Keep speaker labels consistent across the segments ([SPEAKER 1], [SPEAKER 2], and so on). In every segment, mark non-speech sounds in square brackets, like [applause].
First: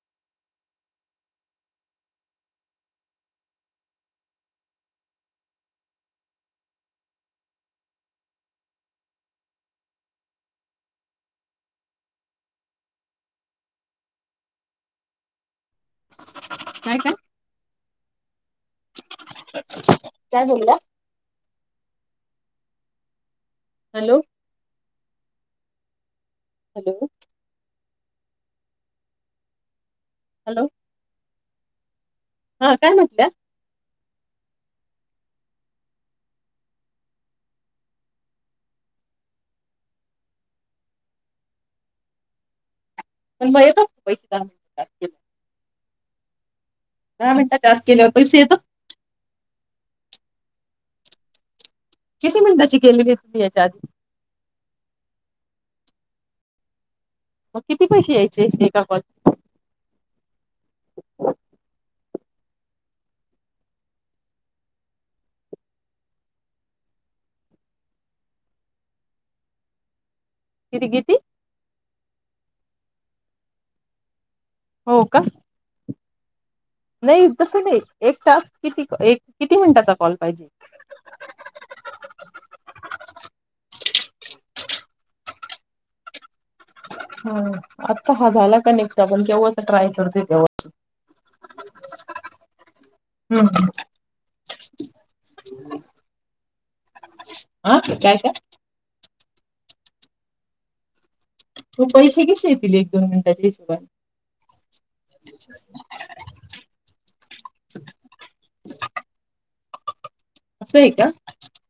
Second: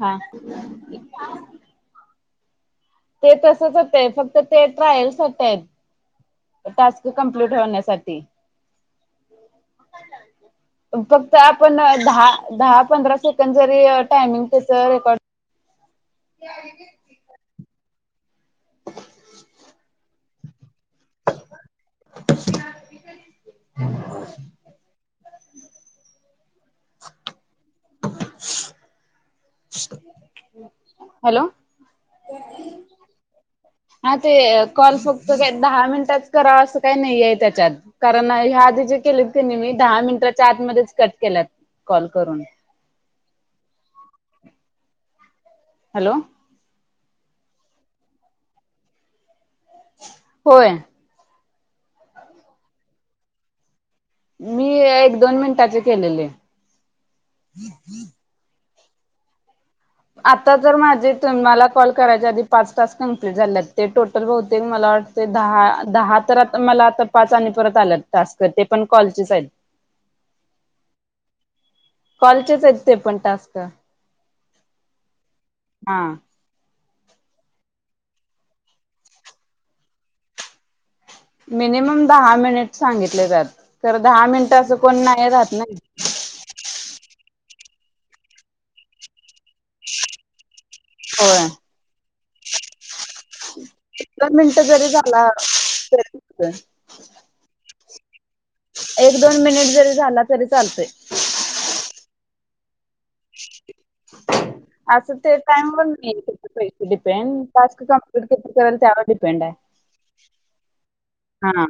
[SPEAKER 1] हा [inaudible] ते तसच होतय फक्त ते ट्रायल्स साठी आहेत टास्क कमप्लीट होण्यासाठी फक्त आपण दहा दहा पंधरा सेकंड जरी टायमिंग त्याच रेकॉर्ड - -
[SPEAKER 2] काय काय काय बोलला
[SPEAKER 1] [unintelligible]
[SPEAKER 2] हॅलो हॅलो
[SPEAKER 1] [inaudible]
[SPEAKER 2] हॅलो
[SPEAKER 1] हॅलो
[SPEAKER 2] हा काय म्हटल्या?
[SPEAKER 1] हा ते कॉल फक्त काय दहा मिनिटातच कराव असं काही नाहीय त्याच्यात कारण ह्या आधी जे केले त्यांनी मी दहा मिनिटाच्या आतमध्येच कट केल्यात कॉल करून
[SPEAKER 2] पण मग येतात पैसे [unintelligible]
[SPEAKER 1] हॅलो
[SPEAKER 2] दहा मिनटाच्या आत केल्यावर पैसे येतात?
[SPEAKER 1] होय.
[SPEAKER 2] किती मिनटाची केेलेली तुम्ही याच्या आधी?
[SPEAKER 1] मी एक दोन मिनिटाचे केलेले
[SPEAKER 2] मग किती पैसे यायचे यांचे? [inaudible]
[SPEAKER 1] आता जर माझे तुम्हाला कॉल करायच्या आधी पाच टास्क कंपलीट झालेत ते टोटल बहुतेक मला वाटतय दहा दहा तर मला पाच आणि परत आन ते पण कॉलचेच यत
[SPEAKER 2] किती, किती?
[SPEAKER 1] कॉलचेच आहेत ते पण टास्क.
[SPEAKER 2] हो का?
[SPEAKER 1] हा.
[SPEAKER 2] नाही तस नाही एक टास्क किती किती मिनिटाचा कॉल पाहिजे
[SPEAKER 1] मिनिमम दहा मिनिट सांगितले त्यात. खरं दहा मिनिट असं कोण नाही राहत नई.
[SPEAKER 2] हा आता हा झाला कनेक्ट आपण केव्हाच ट्राय करतो तेव्हाच.
[SPEAKER 1] होय.
[SPEAKER 2] हम्म
[SPEAKER 1] [unintelligible] मिनट जरी झाला तरी [inaudible]
[SPEAKER 2] हा काय ते?
[SPEAKER 1] एक दोन मिनिट जरी झाला तरी चालतय.
[SPEAKER 2] मग पैसे कसे येतील एक दोन मिनिटाच्या हिशोबाने
[SPEAKER 1] असं ते टाइमवर नाही ते पैसे डिपेंड टास्क कमप्लीट करल त्यावर डिपेंड आहे.
[SPEAKER 2] असंय का?
[SPEAKER 1] हा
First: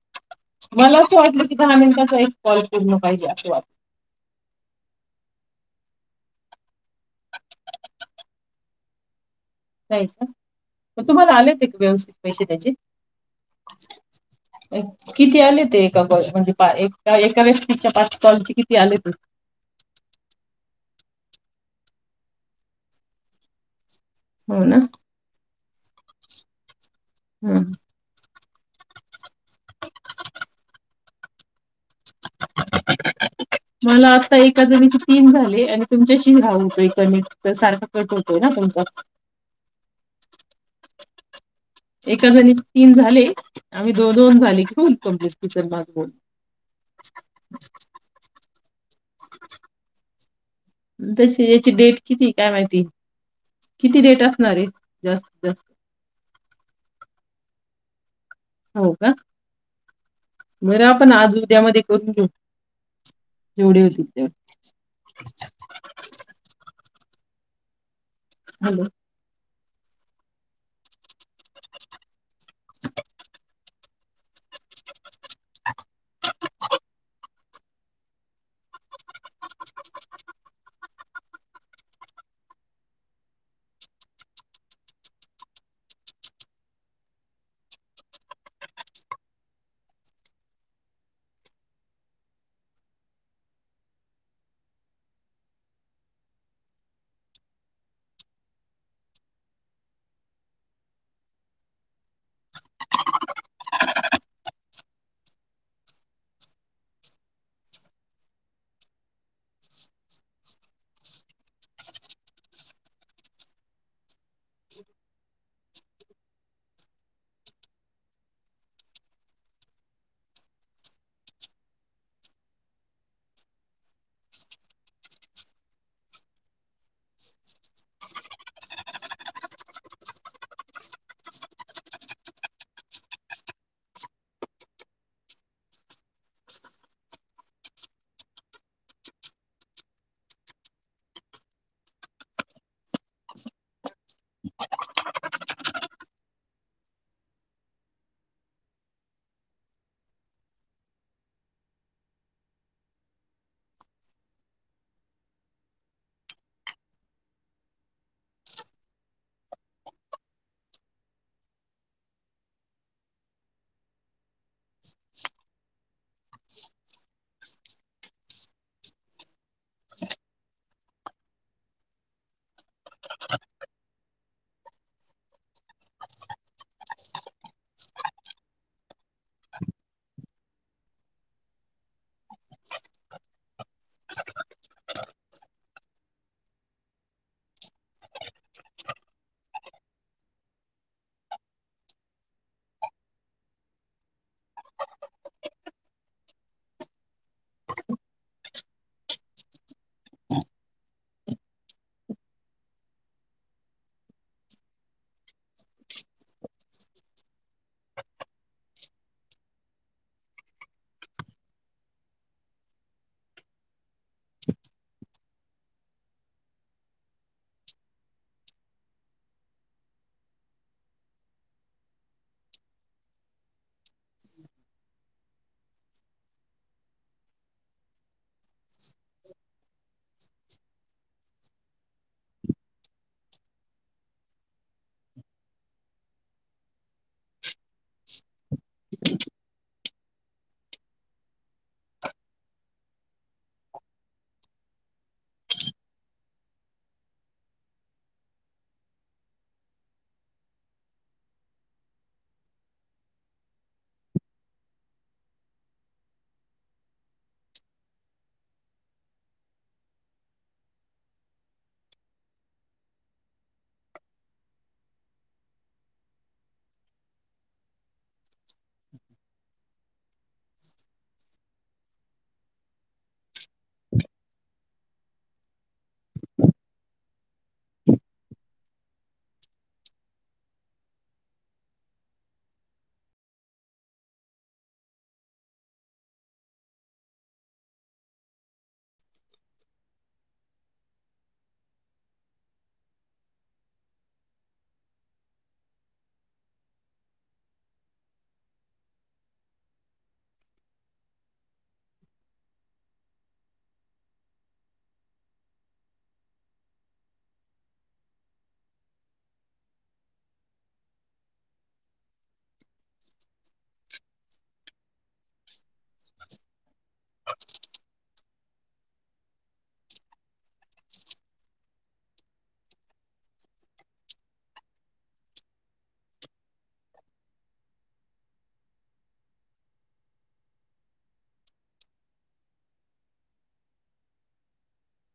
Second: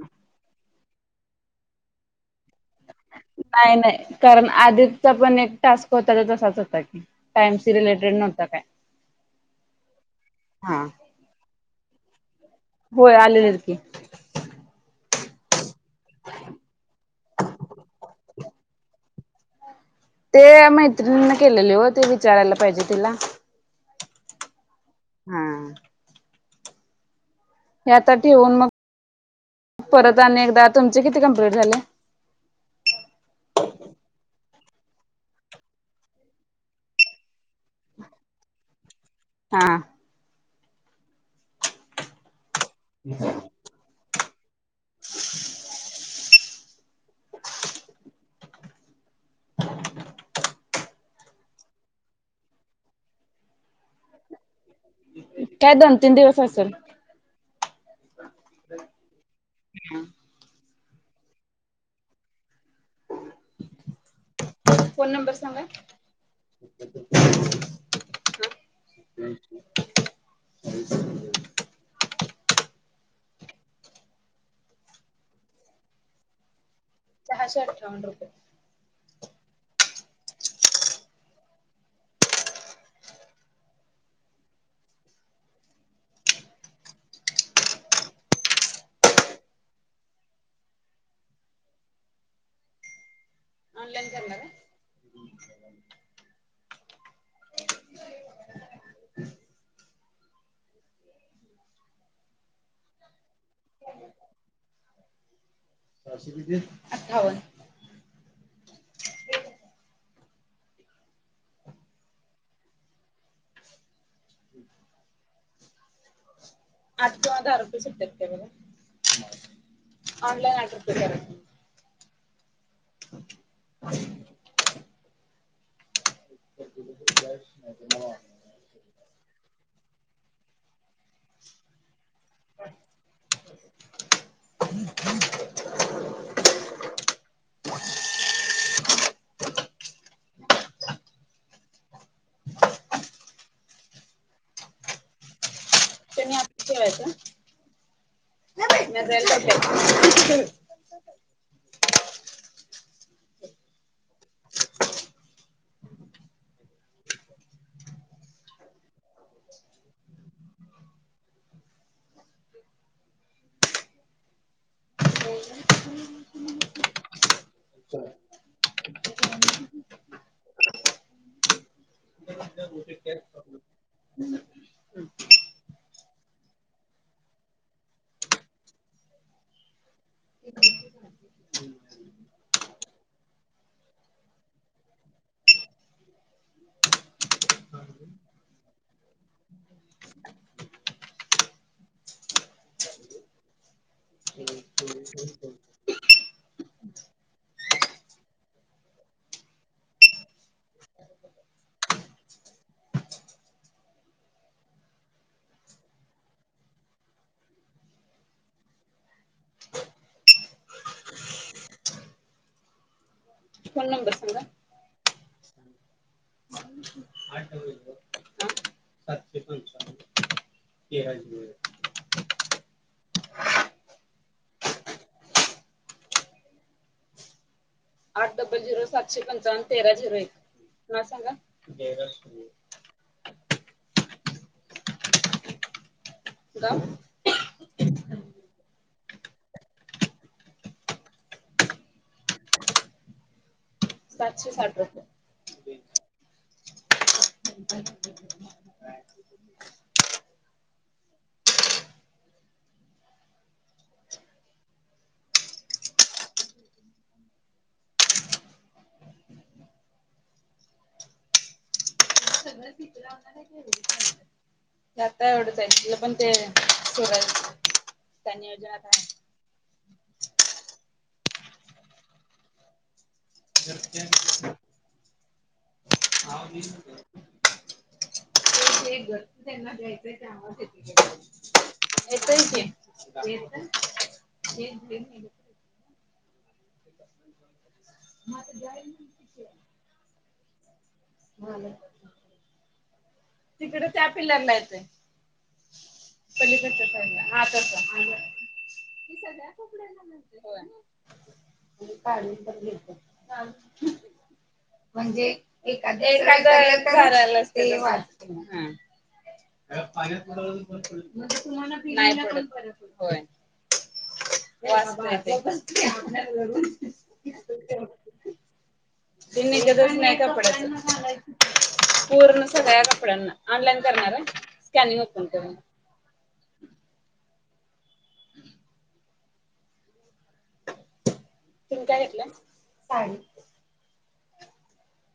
[SPEAKER 2] मला [unintelligible] वाटल की दहा मिनिटात [unintelligible] कॉल पूर्ण पाहिजे अस वाद
[SPEAKER 1] नाही नाही कारण आधीचा पण एक टास्क होता तो तसाच होता की. टाइम सी रिलेटेड नव्हता काय.
[SPEAKER 2] नाही
[SPEAKER 1] हा
[SPEAKER 2] का तुम्हाला आले ते व्यवस्थित. पैसे त्याचे?
[SPEAKER 1] होय आलेलेत की
[SPEAKER 2] किती आले ते एका कॉल म्हणजे एका एका व्यक्तीच्या पाच कॉलचे किती आले ते?
[SPEAKER 1] ते मैत्रिणीने केलेले ओ ते विचारायला पाहिजे तिला.
[SPEAKER 2] हो ना?
[SPEAKER 1] हा
[SPEAKER 2] रिकामा ऑडिओ
[SPEAKER 1] हे आता ठेवून मग परत आणि एकदा तुमचे किती कम्प्लीट झाले
[SPEAKER 2] [inaudible] मला आता एका जणीचे तीन झाले आणि तुमच्याशी हा होतोय कमी तर सारखा कट होतोय ना तुमचा
[SPEAKER 1] हा-हा
[SPEAKER 2] रिकामा ऑडिओ एका जणी तीन झाले आम्ही दोन दोन झाले [unintelligible] रिकामा ऑडिओ
[SPEAKER 1] रिकामा ऑडिओ
[SPEAKER 2] तशी याची डेट कितीये काय माहिती किती डेट असणार ये
[SPEAKER 1] काय दोन तीन दिवस असल
[SPEAKER 2] हो का
[SPEAKER 1] रिकामा ऑडिओ
[SPEAKER 2] बरं आपण आज उद्या मध्ये करून घेऊ जेवढे होतील तेव
[SPEAKER 1] फोन नंबर सांगा
[SPEAKER 2] हॅलो
[SPEAKER 1] रिकामा ऑडिओ सहाशे अठ्ठावन्न रुपये ऑनलाईन करणार का [unintelligible] सहासे किती अठ्ठावन [inaudible] रिकामा ऑडिओ आठ किंवा दहा रुपये सुट्टे आहेत का बघा. ऑनलाईन आठ रुपये करा की. रिकामा ऑडिओ [inaudible] जेवायच [inaudible] [inaudible] रिकामा ऑडिओ फोन नंबर सांगा सातशे [unintelligible] आठ डबल झिरो सातशे पंचावन्न तेरा झिरो एक म सांगा [unintelligible] [inaudible] सातशे साठ रुपये [unintelligible] रिकामा ऑडिओ हे अता एवढंच हाय हे पण ते सोडायचं. त्या नियोजनात हाय. रिकामा ऑडिओ रिकामा ऑडिओ हे घर त्यांना घ्यायचंय ते [unintelligible] येतोय की येतोय [unintelligible] [unintelligible] तिकड त्या पिल्लरला येतय पलीिकडच्या साईडला हा तस सगळ्यापड्या काढ म्हणजे [inaudible] हा या पाण्यात [unintelligible] नाही पडत फरक होय... [unintelligible] [unintelligible] तुम्ही काय घेतलंय साडी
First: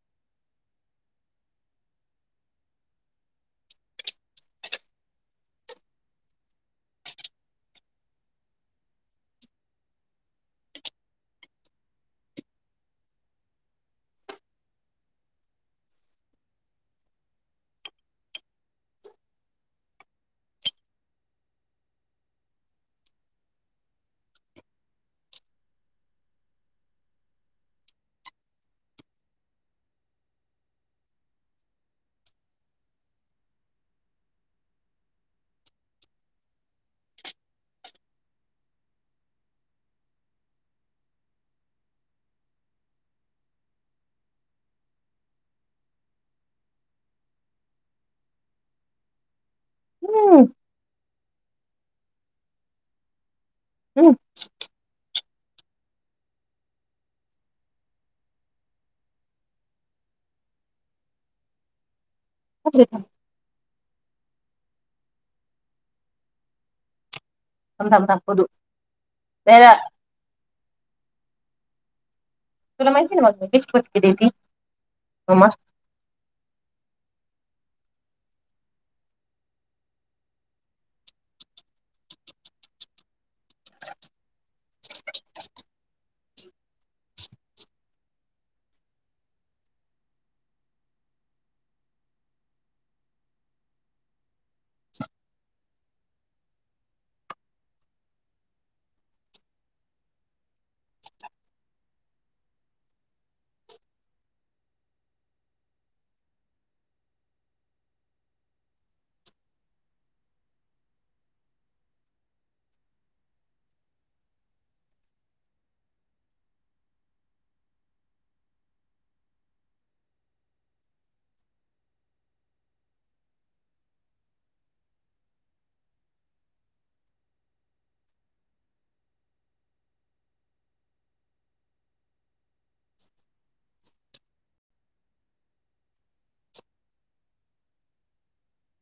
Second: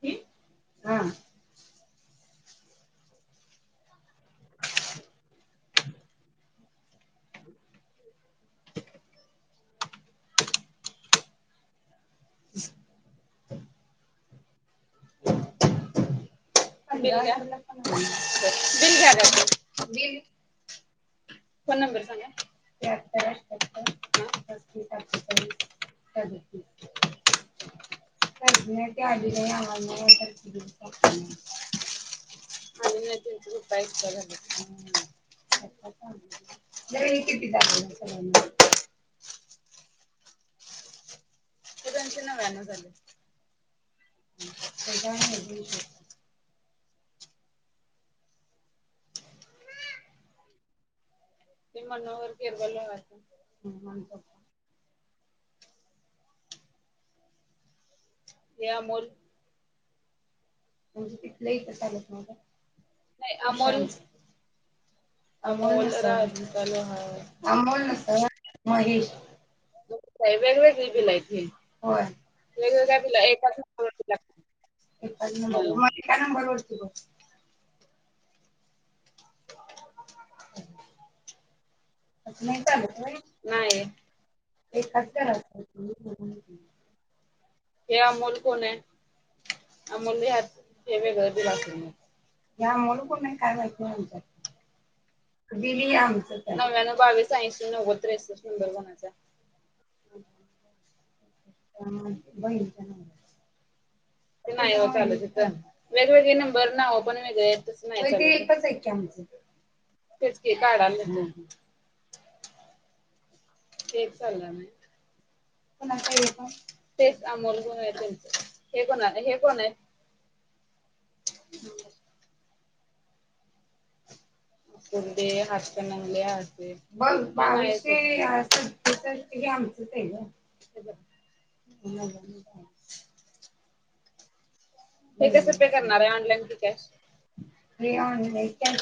[SPEAKER 1] ही हा [inaudible] [inaudible] अ बिल घ्या बिल घ्या बील........ फोन नंबर सांगा...... [unintelligible] [unintelligible] हे दोनशे नव्याण्णव झाले....
[SPEAKER 2] आम्
[SPEAKER 1] ते मनोहर केिरवले
[SPEAKER 2] हम्म
[SPEAKER 1] वार [inaudible] मी अमोल.... म्हणजे तिथलंही इथे चालेल,...
[SPEAKER 2] थांब
[SPEAKER 1] नाही अमोल अमोल [unintelligible] अमोल
[SPEAKER 2] थांब थांब
[SPEAKER 1] सर
[SPEAKER 2] बघू
[SPEAKER 1] महेश
[SPEAKER 2] त्याला
[SPEAKER 1] वेगवेगळी बिल येत ही.... होय वेग
[SPEAKER 2] तुला
[SPEAKER 1] वेगळे
[SPEAKER 2] माहिती
[SPEAKER 1] बिल
[SPEAKER 2] ना मग मी
[SPEAKER 1] एका.....
[SPEAKER 2] कशी पटके देती मम्मा
[SPEAKER 1] [unintelligible] नाही चालत होय नाही हे कट कर आधी हे अमोल कोण आहे अमोल घे आधी हे वेगळ दे हे अमोल कोण आहे काय माहित नाय नंतर.. बिलही आमचंच आहे नव्यानव बावीस ऐशी नव्वद त्रेसेट नंबर कोणाचाय अ बहिणीचा नंबर आहे..... ते नाही हो चालत इथ वेगवेगळे नंबर नाव पण वेगळेत तस नाही वय बी एकच आहे की आमचं तेच की काढाव लागेल... [unintelligible] [unintelligible] ते कस पे करणार ये... क्लेम टू कॅश.. मी आणलय कॅश....